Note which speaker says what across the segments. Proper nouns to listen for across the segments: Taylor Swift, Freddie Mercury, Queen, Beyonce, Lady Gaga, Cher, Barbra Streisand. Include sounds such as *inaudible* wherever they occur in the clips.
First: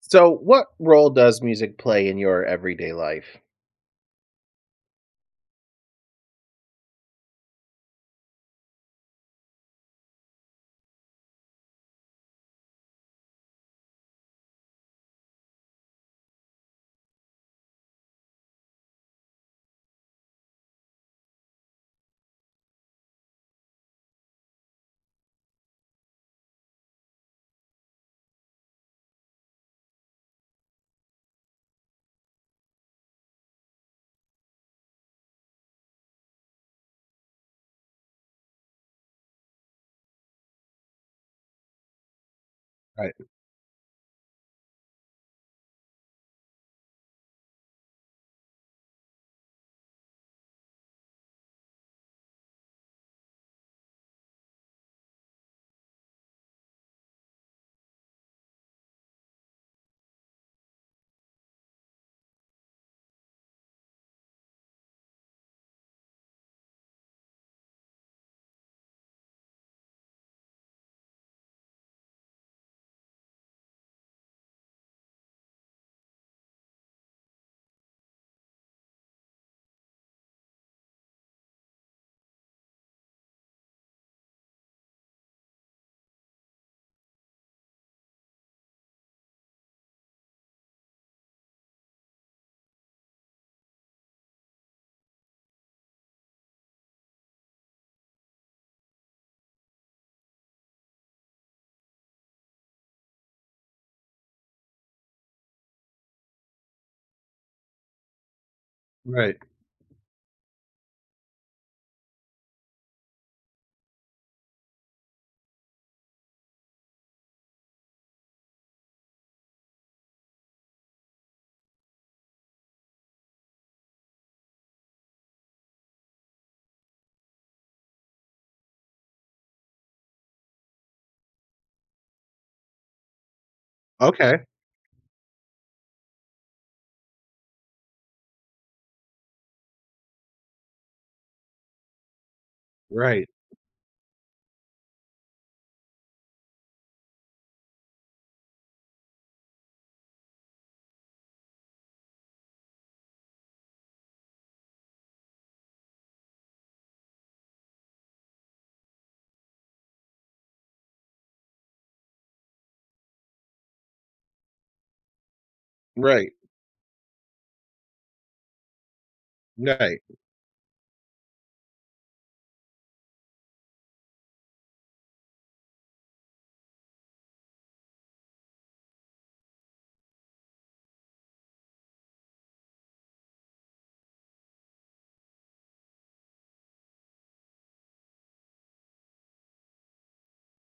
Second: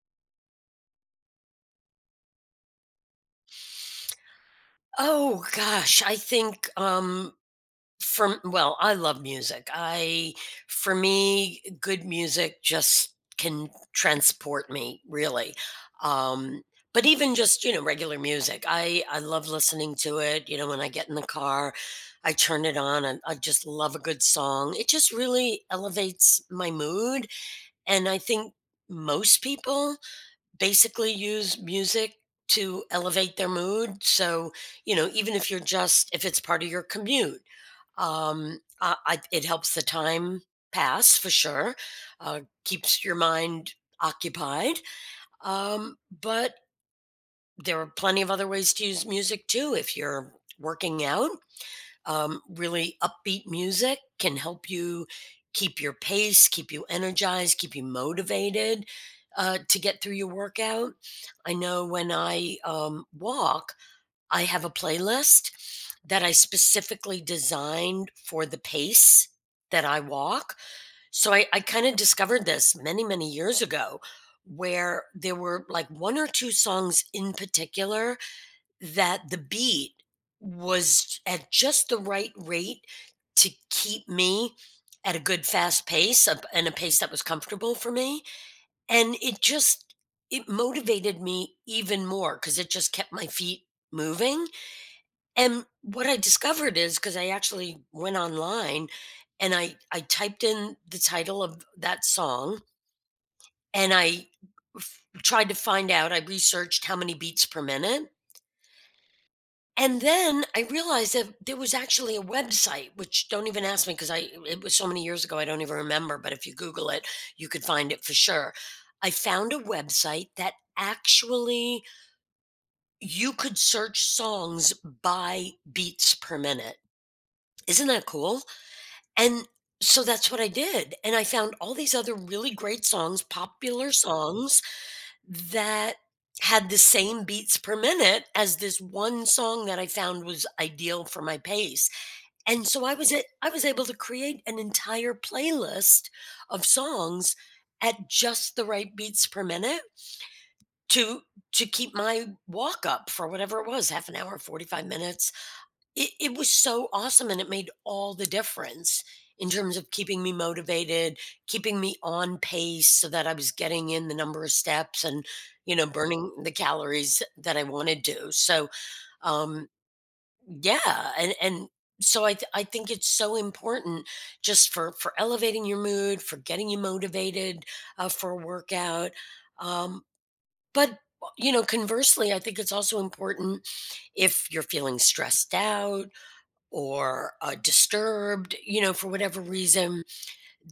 Speaker 1: So, what role does music play in your everyday life?
Speaker 2: Oh gosh, I think from well, I love music. I for me good music just can transport me, really. Um but even just, regular music. I love listening to it, when I get in the car, I turn it on and I just love a good song. It just really elevates my mood and I think most people basically use music to elevate their mood. So, even if if it's part of your commute, it helps the time pass for sure, keeps
Speaker 1: Right,
Speaker 2: your mind occupied. Um, but there are plenty of other ways to use music too. If you're working out, really upbeat music can help you keep your pace, keep you energized, keep you motivated to get through your workout. I know when I walk, I have a playlist that I specifically designed for the pace that I walk. So I kind of discovered this many, many years ago where there were like one or two songs in particular that the beat was at just the right rate to keep me at a good fast pace and a pace that was comfortable for me, and it just it motivated me even more because it just kept my feet moving. And what I discovered is because I actually went online and I typed in the title of that song, and I tried to find out. I researched how many beats per minute.
Speaker 1: right.
Speaker 2: And then I realized that there was actually a website, which don't even ask me because I it was so many years ago I don't even remember, but if you Google it, you could find it for sure. I found a website that actually you could search songs by beats per minute. Isn't that cool? And so that's what I did. And I found all these other really great songs, popular
Speaker 1: Okay.
Speaker 2: songs that had the same beats per minute as this one song that I found was ideal for my pace. And so
Speaker 1: Right,
Speaker 2: I was able to create an entire playlist of songs at just the right beats per minute to to keep my walk up for whatever it was, half an hour, 45 minutes. It was so awesome, and it made all the difference in terms of keeping me motivated, keeping me on pace so that I was getting in the number of steps and, you know, burning
Speaker 1: right,
Speaker 2: the calories that I wanted to. Um
Speaker 1: right.
Speaker 2: yeah, and so I think it's so important, just for elevating your mood, for getting you motivated for a workout. Um but you know, conversely, I think it's also important if you're feeling stressed out or disturbed, you know, for whatever reason,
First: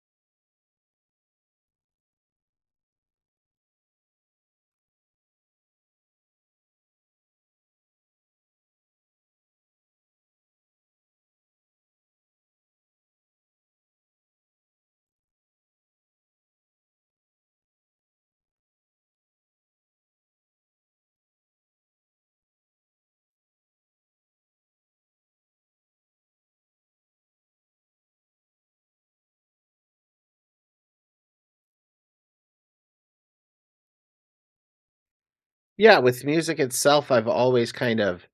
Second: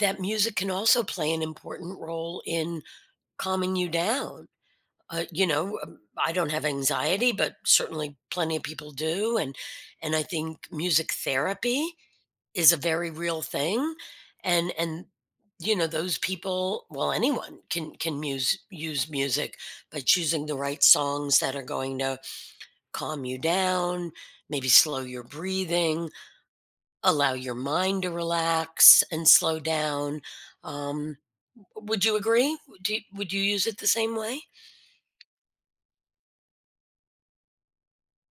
Speaker 2: that music can also play an important role in calming you down. You know, I don't have anxiety, but certainly plenty of people do, and I think music therapy is a very real thing, and you know, those people, well, anyone can use music by choosing the right songs that are going to calm you down, maybe slow your breathing, allow your mind to relax and slow down. Um, would you agree? Would you use it the same way?
Speaker 1: Yeah, with music itself, I've always kind of,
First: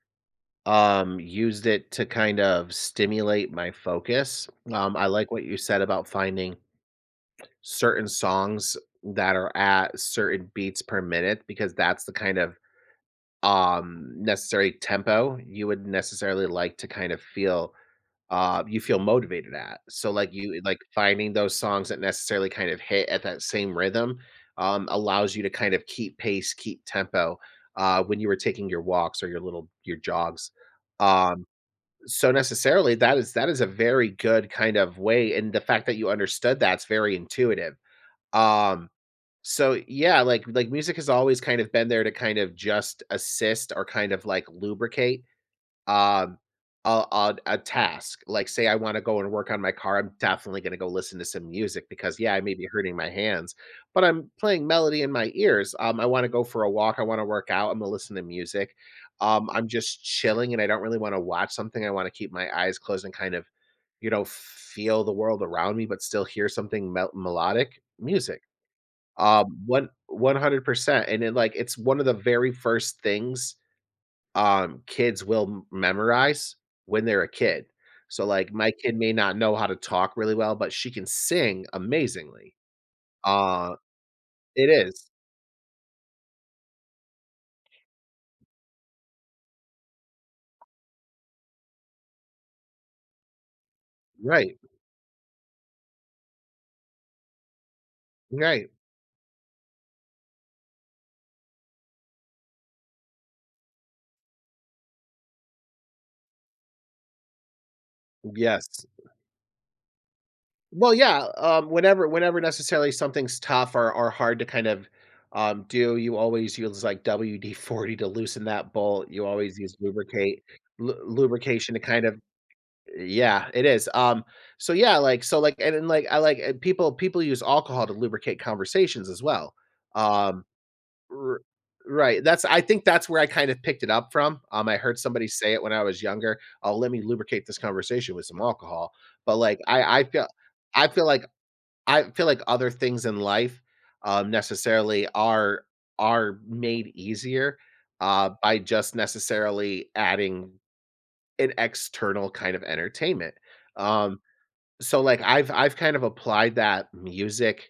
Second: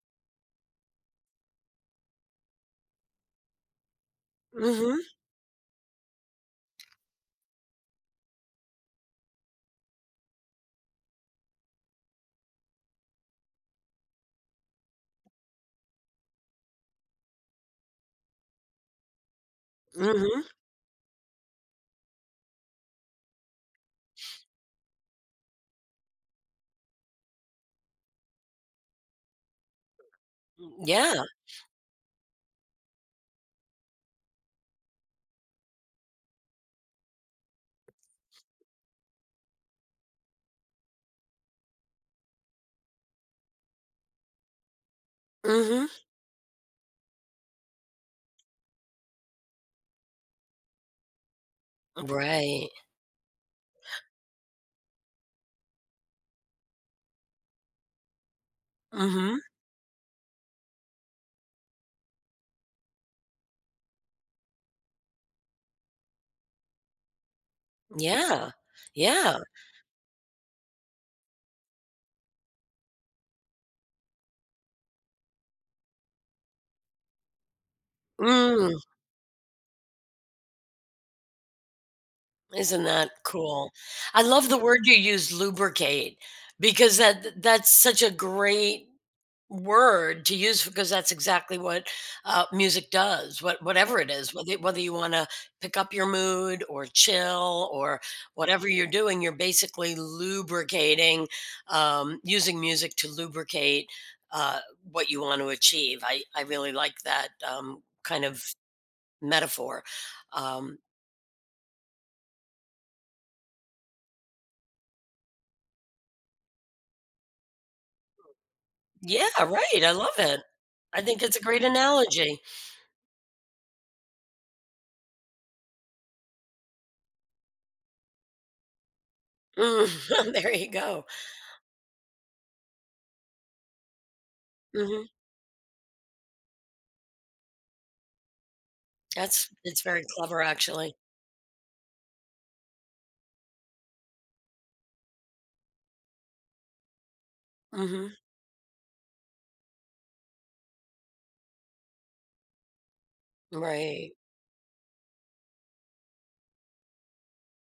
Speaker 1: used it to kind of stimulate my focus.
Speaker 2: Mm-hmm.
Speaker 1: I like what you said about finding certain songs that are at certain beats per minute because that's the kind of, necessary tempo you would necessarily like to kind of feel you feel motivated at. So, like,
Speaker 2: Mm-hmm.
Speaker 1: you like finding those songs that necessarily kind of hit at that same rhythm, allows you to kind of keep pace, keep tempo, when you were taking your walks or your little your jogs.
Speaker 2: Yeah.
Speaker 1: Um, so necessarily that is a very good kind of way, and the fact that you understood that's very intuitive. Um, so yeah, like music has always kind of been there to kind of just assist or kind of like lubricate.
Speaker 2: Mhm.
Speaker 1: Um, a task, like, say I wanna go and work on my car, I'm definitely gonna go listen to some music because, yeah, I may be
Speaker 2: Right.
Speaker 1: hurting my hands, but I'm playing melody in my ears. I wanna go for a walk, I wanna work out, Imma listen to music.
Speaker 2: Mhm.
Speaker 1: I'm just chilling and I don't really wanna watch something, I wanna keep my eyes closed and kind of, you know, feel the world around me, but still hear something melodic music.
Speaker 2: Yeah. Yeah.
Speaker 1: One 100%, and then, like, it's one of the very first things kids will m memorize when they're a kid. So, like, my
Speaker 2: Mm,
Speaker 1: kid may not know how to talk really well, but she can sing amazingly.
Speaker 2: isn't that cool?
Speaker 1: Uh,
Speaker 2: I love the
Speaker 1: it
Speaker 2: word you
Speaker 1: is.
Speaker 2: use, lubricate, because that's such a great word to use, because that's exactly what music does. Whatever it is,
Speaker 1: Right,
Speaker 2: whether you want to pick up your mood or chill or whatever
Speaker 1: right.
Speaker 2: you're doing, you're basically lubricating, using music to lubricate uh, what you want to achieve. I really like that, kind of
Speaker 1: Yes.
Speaker 2: metaphor. um,
Speaker 1: Well, yeah, whenever necessarily something's tough or hard to kind of, do, you always use, like, WD-40 to loosen that bolt, you
Speaker 2: yeah,
Speaker 1: always use
Speaker 2: right, I love it.
Speaker 1: lubricate lu
Speaker 2: I think it's a great
Speaker 1: lubrication to kind of.
Speaker 2: analogy.
Speaker 1: Yeah, it is. So yeah, like so like and then like I like and people use alcohol to lubricate conversations as well.
Speaker 2: Mm, *laughs*
Speaker 1: Um,
Speaker 2: there you go.
Speaker 1: r- right. That's I think that's where I kind of picked it up from. Um, I heard
Speaker 2: Hmm,
Speaker 1: somebody say it when I was younger. Oh, let me lubricate this conversation with some alcohol. But
Speaker 2: that's
Speaker 1: like
Speaker 2: it's
Speaker 1: I
Speaker 2: very
Speaker 1: I feel,
Speaker 2: clever
Speaker 1: I
Speaker 2: actually.
Speaker 1: feel like I feel like other things in life um, necessarily are made easier
Speaker 2: Hmm.
Speaker 1: uh, by just necessarily adding an external kind of entertainment.
Speaker 2: Right.
Speaker 1: Um, so like I've kind of applied that music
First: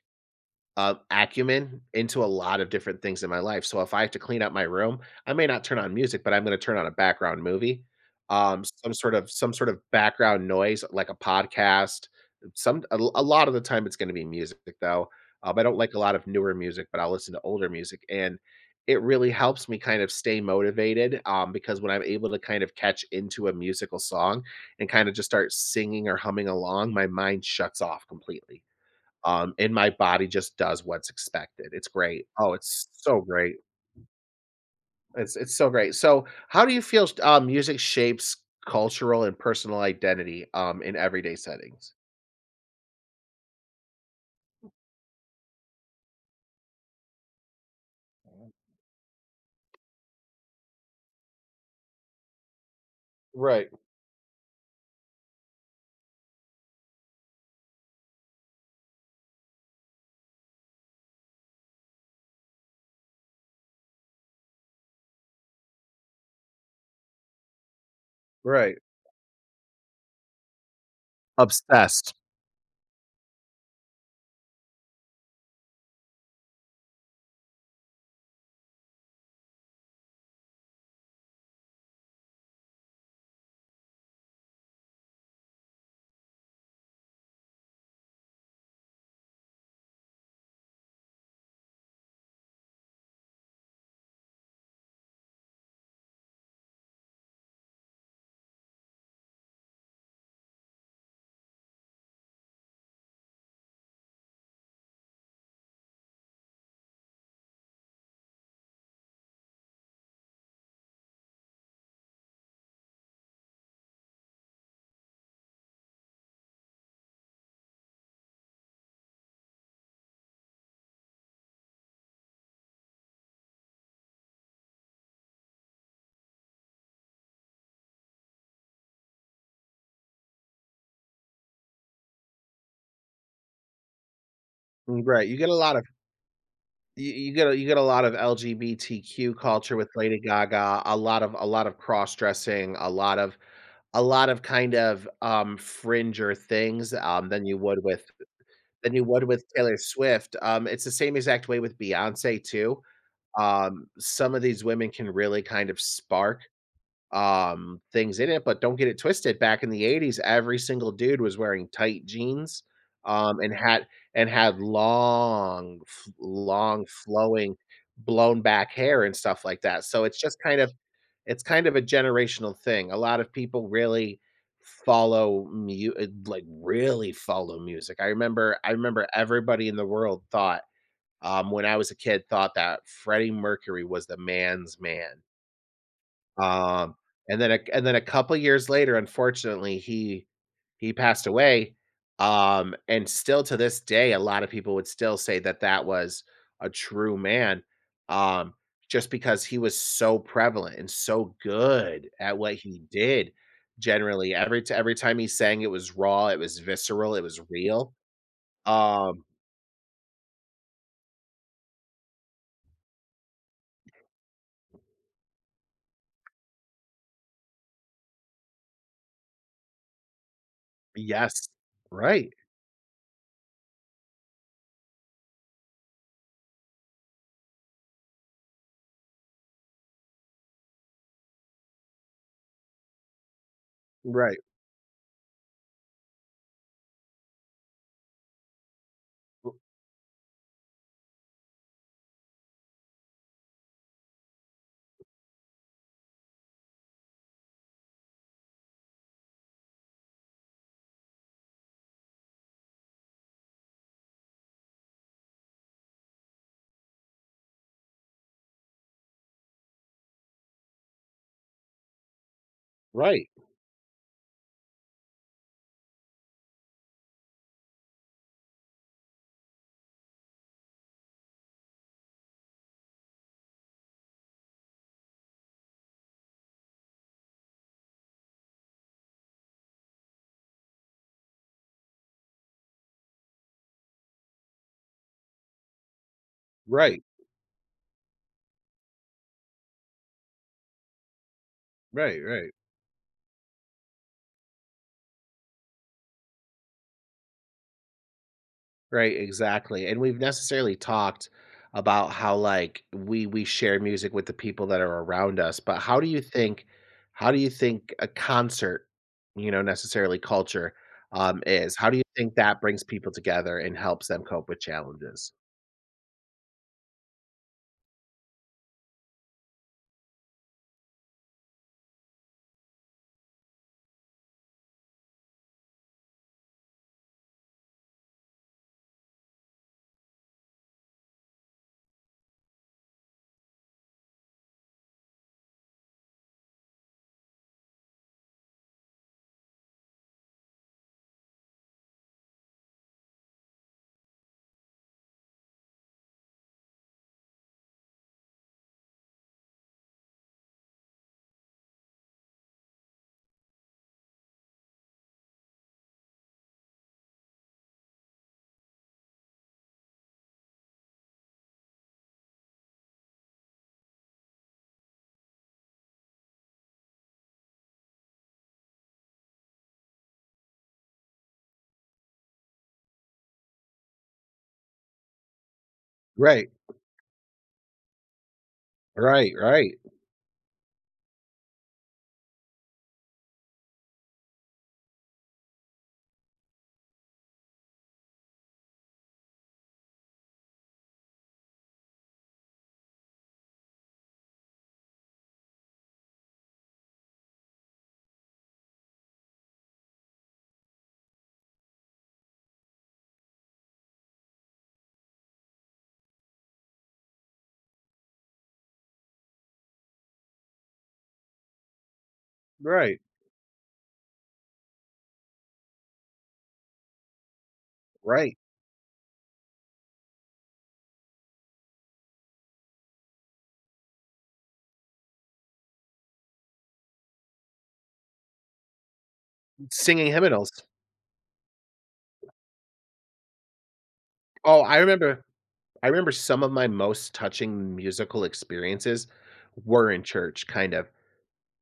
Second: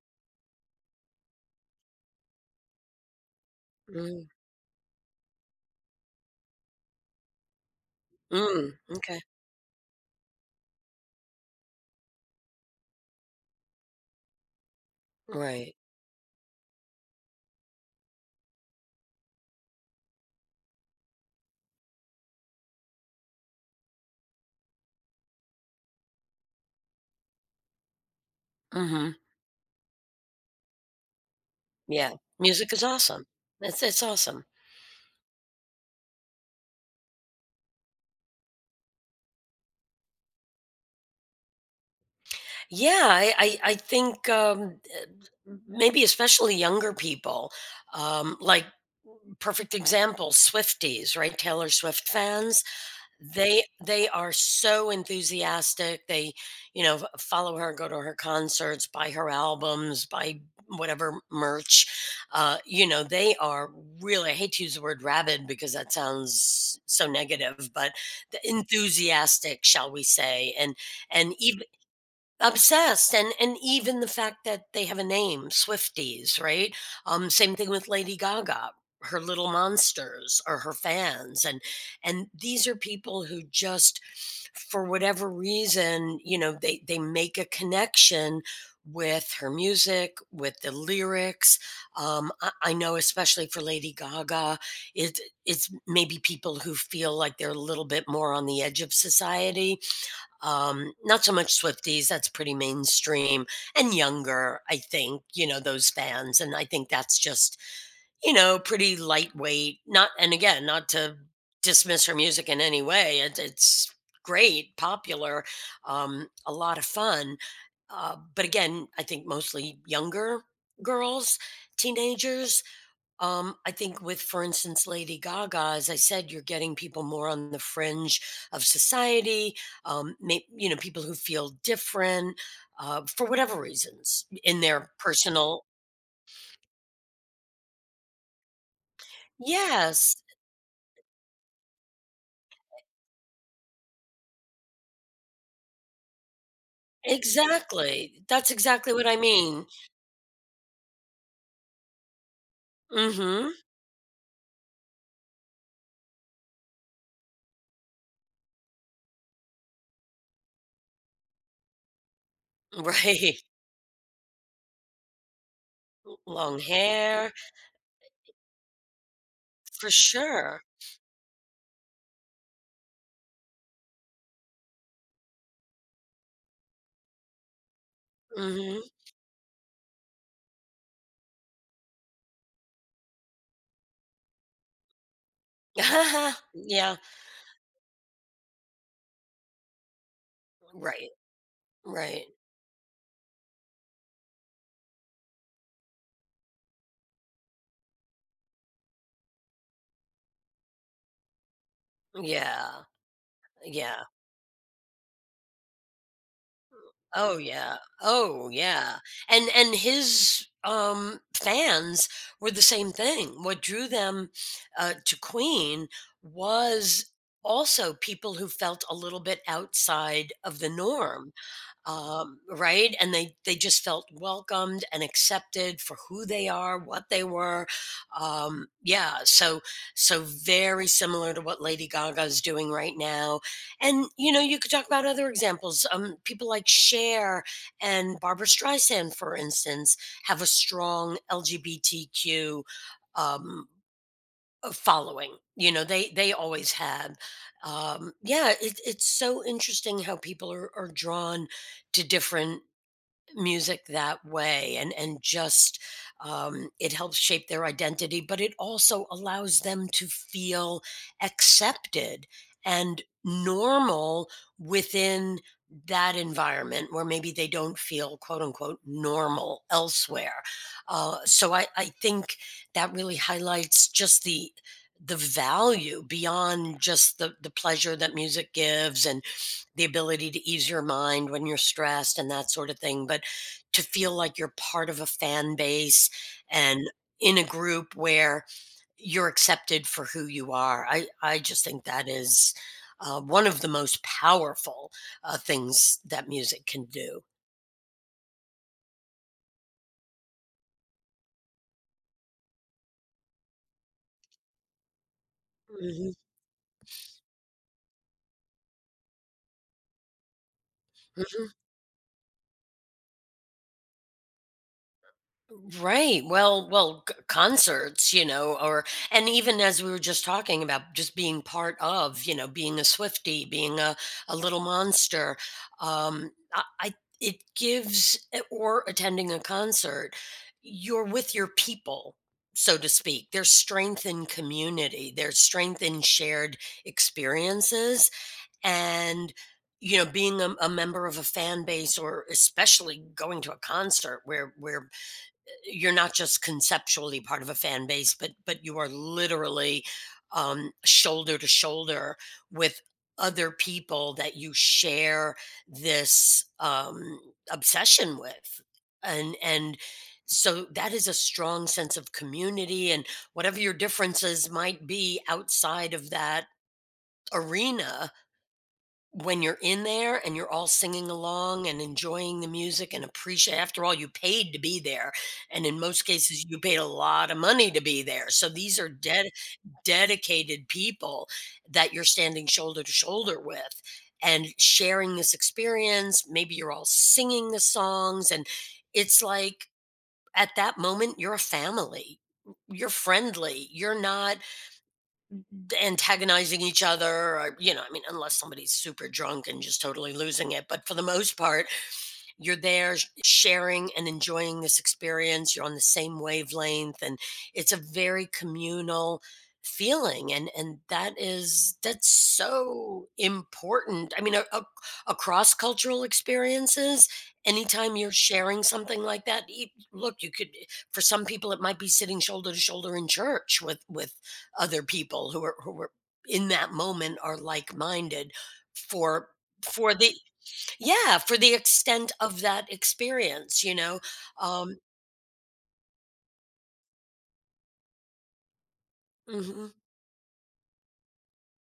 Speaker 1: acumen into a lot of different things in my life. So if I have to
Speaker 2: Mm.
Speaker 1: clean up my room, I may not turn on music, but I'm going to turn on a background movie,
Speaker 2: Mm.
Speaker 1: some sort
Speaker 2: Okay.
Speaker 1: of some sort of background noise like a podcast. Some a lot of the time it's going to be music though. I
Speaker 2: Right.
Speaker 1: don't like a lot of newer music, but I'll listen to older music, and it really helps me kind of stay motivated. Because when I'm able to kind of catch into a musical song and kind of just start singing or humming along, my mind shuts off completely.
Speaker 2: Mhm.
Speaker 1: And my body just does what's expected. It's
Speaker 2: Yeah.
Speaker 1: great. Oh,
Speaker 2: Music is
Speaker 1: it's so
Speaker 2: awesome.
Speaker 1: great.
Speaker 2: That's It's awesome.
Speaker 1: It's so great. So, how do you feel music shapes cultural and personal identity, in everyday settings?
Speaker 2: Yeah, I think maybe especially younger people, like, perfect example, Swifties, right? Taylor Swift fans. They
Speaker 1: Right,
Speaker 2: they are so enthusiastic. You know, follow her, go to her concerts, buy her albums, buy whatever merch. You know, they are really, I hate to use the word rabid because that sounds so negative, but the
Speaker 1: right.
Speaker 2: enthusiastic, shall we say, and even
Speaker 1: Obsessed.
Speaker 2: Obsessed, and even the fact that they have a name, Swifties, right? Same thing with Lady Gaga. Her little monsters are her fans, and these are people who just, for whatever reason, you know, they make a connection with her music, with the lyrics. I know, especially for Lady Gaga, it it's maybe people who feel like they're a little bit more on the edge of society. Not so much Swifties, that's pretty mainstream and younger, I think, you know, those fans. And I think that's just, you know, pretty lightweight. Not, And again, not to dismiss her music in any way, it's great, popular, a lot of fun. But again, I think mostly younger girls, teenagers. I think with, for instance, Lady Gaga, as I said, you're getting people more on the fringe of society. You know, people who feel different for whatever reasons in their
Speaker 1: Right, you get a
Speaker 2: personal.
Speaker 1: lot of you get a lot of LGBTQ culture with
Speaker 2: Yes,
Speaker 1: Lady Gaga, a lot of cross-dressing, a lot of kind of, fringier things, than you would with
Speaker 2: exactly. That's exactly what I mean.
Speaker 1: Taylor Swift. It's the same exact way with Beyonce too.
Speaker 2: Mm-hmm.
Speaker 1: Some of these women can really kind of spark things in it, but don't get it twisted. Back in the 80s, every single dude was wearing tight jeans
Speaker 2: *laughs*
Speaker 1: um,
Speaker 2: Right.
Speaker 1: and had long
Speaker 2: Long
Speaker 1: long
Speaker 2: hair,
Speaker 1: flowing blown back hair and stuff like that.
Speaker 2: for
Speaker 1: So it's just kind
Speaker 2: sure.
Speaker 1: of it's kind of a generational thing. A lot of people really follow mu like, really follow music. I remember I
Speaker 2: Mm-hmm.
Speaker 1: remember everybody in the world thought, when I was a kid, thought that Freddie Mercury was the man's man.
Speaker 2: *laughs*
Speaker 1: Um,
Speaker 2: yeah.
Speaker 1: and then a couple years later, unfortunately, he
Speaker 2: Right.
Speaker 1: passed away,
Speaker 2: Right.
Speaker 1: and still to this day, a lot of people would still say that that was a true man, um, just because he was so prevalent and so good at what
Speaker 2: Yeah.
Speaker 1: he did.
Speaker 2: Yeah.
Speaker 1: Generally, every time he sang, it was raw, it was visceral, it
Speaker 2: Oh
Speaker 1: was
Speaker 2: yeah.
Speaker 1: real.
Speaker 2: Oh yeah.
Speaker 1: Um,
Speaker 2: And his fans were the same thing. What drew them to Queen was also people who felt a little bit outside of the norm.
Speaker 1: yes. Right.
Speaker 2: Right? And they just felt welcomed and accepted for who they are, what they were. Yeah, so so very similar to what Lady Gaga is doing right now. And you
Speaker 1: Right.
Speaker 2: know, you could talk about other examples. People like Cher and Barbara Streisand, for instance, have a strong LGBTQ um, following. You know, they always have. Yeah, it's so interesting how people are drawn to different music that way, and just, it helps shape their identity, but it also allows them to feel accepted and
Speaker 1: Right.
Speaker 2: normal within that environment where maybe they don't feel quote unquote normal elsewhere. So, I think that really highlights just the value beyond just the pleasure that music gives, and the ability to ease your mind when you're stressed and that sort of thing, but to feel like you're part of a fan base and
Speaker 1: Right.
Speaker 2: in a group where you're accepted for who you are. I just think that
Speaker 1: Right. Right.
Speaker 2: is one of the most powerful things that music can do.
Speaker 1: Right, exactly, and we've necessarily talked about how, like, we share music with the people that are around us, but how do
Speaker 2: Mhm.
Speaker 1: you think how do you think a concert, you know, necessarily culture,
Speaker 2: Mhm.
Speaker 1: is? How do you think that brings people together and helps them cope with challenges?
Speaker 2: Right. Well, concerts, you know, or and even as we were just talking about, just being part of, you know, being a Swifty, being a little monster. I or attending a concert, you're with your people, so to speak. There's strength in community. There's strength in shared experiences, and you know, being a member of a fan base, or especially going to a concert where you're not just conceptually part of a fan base, but you are literally, shoulder to shoulder with other people that you share this, obsession with, and so that is a strong sense of community. And whatever your differences might be outside of that arena, when you're in there and you're all singing along and enjoying the music and appreciate, after all you paid to be there, and in most cases
Speaker 1: Right,
Speaker 2: you paid a lot of money to be there, so these are
Speaker 1: right, right,
Speaker 2: dedicated people that you're standing shoulder to shoulder with and sharing this experience, maybe you're all singing the songs, and it's like at that moment you're a family, you're friendly, you're not antagonizing each other, or you know, I mean, unless somebody's super drunk and just totally losing it, but for the most part you're there sh sharing and enjoying this experience. You're on the same wavelength, and it's a very communal feeling, and that is that's
Speaker 1: right,
Speaker 2: so important. I mean, a across cultural experiences, anytime you're
Speaker 1: right.
Speaker 2: sharing something like that, e look, you could, for some people, it might be sitting shoulder to shoulder in church with other people who are in that moment are like-minded for for
Speaker 1: Singing
Speaker 2: the
Speaker 1: hymnals.
Speaker 2: yeah, for the extent of that experience, you know?
Speaker 1: Oh,
Speaker 2: Um,
Speaker 1: I remember some of my most touching musical experiences
Speaker 2: mhm,
Speaker 1: were in church, kind of.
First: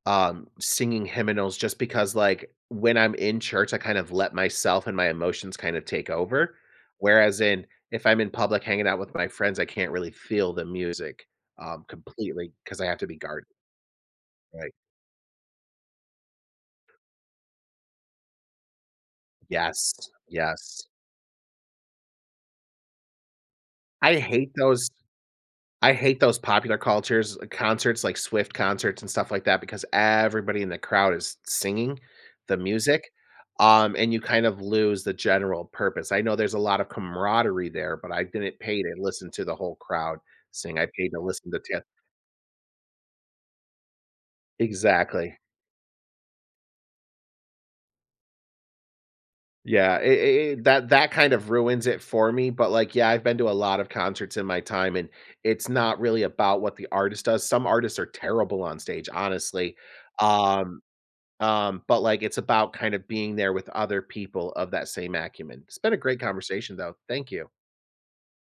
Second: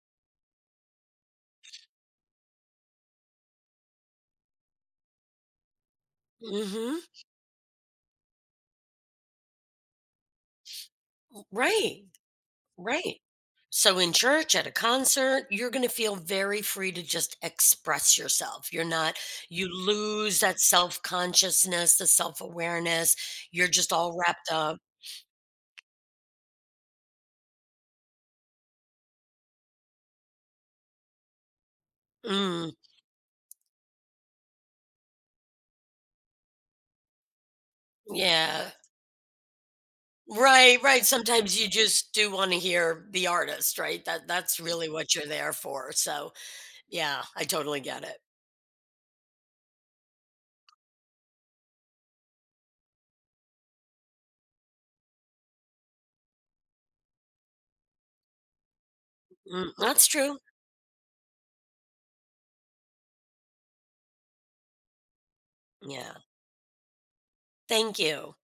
Speaker 1: Um, singing hymnals just because like when I'm in church I kind of let myself and my emotions kind of take over
Speaker 2: mhm.
Speaker 1: whereas in if I'm in public hanging out with my friends I can't really feel the music um,
Speaker 2: Right,
Speaker 1: completely because I have to
Speaker 2: right.
Speaker 1: be guarded.
Speaker 2: So in church, at a
Speaker 1: Right,
Speaker 2: concert, you're gonna feel very free to just express yourself. You're not You
Speaker 1: yes,
Speaker 2: lose that
Speaker 1: yes.
Speaker 2: self-consciousness, the self-awareness. You're just all
Speaker 1: I
Speaker 2: wrapped
Speaker 1: hate
Speaker 2: up.
Speaker 1: those I hate those popular cultures concerts, like Swift concerts and stuff like that, because everybody in the crowd is singing the
Speaker 2: Mm,
Speaker 1: music, and you kind of lose the general purpose. I know there's a lot of camaraderie there, but I didn't
Speaker 2: yeah.
Speaker 1: pay to listen to the whole crowd sing.
Speaker 2: Right,
Speaker 1: I
Speaker 2: right.
Speaker 1: paid to listen
Speaker 2: Sometimes
Speaker 1: to
Speaker 2: you
Speaker 1: 10.
Speaker 2: just do wanna hear the artist, right? That's really what you're
Speaker 1: Exactly.
Speaker 2: there for. So, yeah, I totally get it.
Speaker 1: Yeah, that that kind of ruins it for me. But like, yeah, I've been to a lot of concerts in my time, and it's not really about what the artist does. Some artists are terrible on stage,
Speaker 2: Mm,
Speaker 1: honestly.
Speaker 2: that's true.
Speaker 1: Um, Um, but like it's about kind of being there with other people of that same acumen. It's been a
Speaker 2: Yeah.
Speaker 1: great conversation though. Thank you.
Speaker 2: Thank you.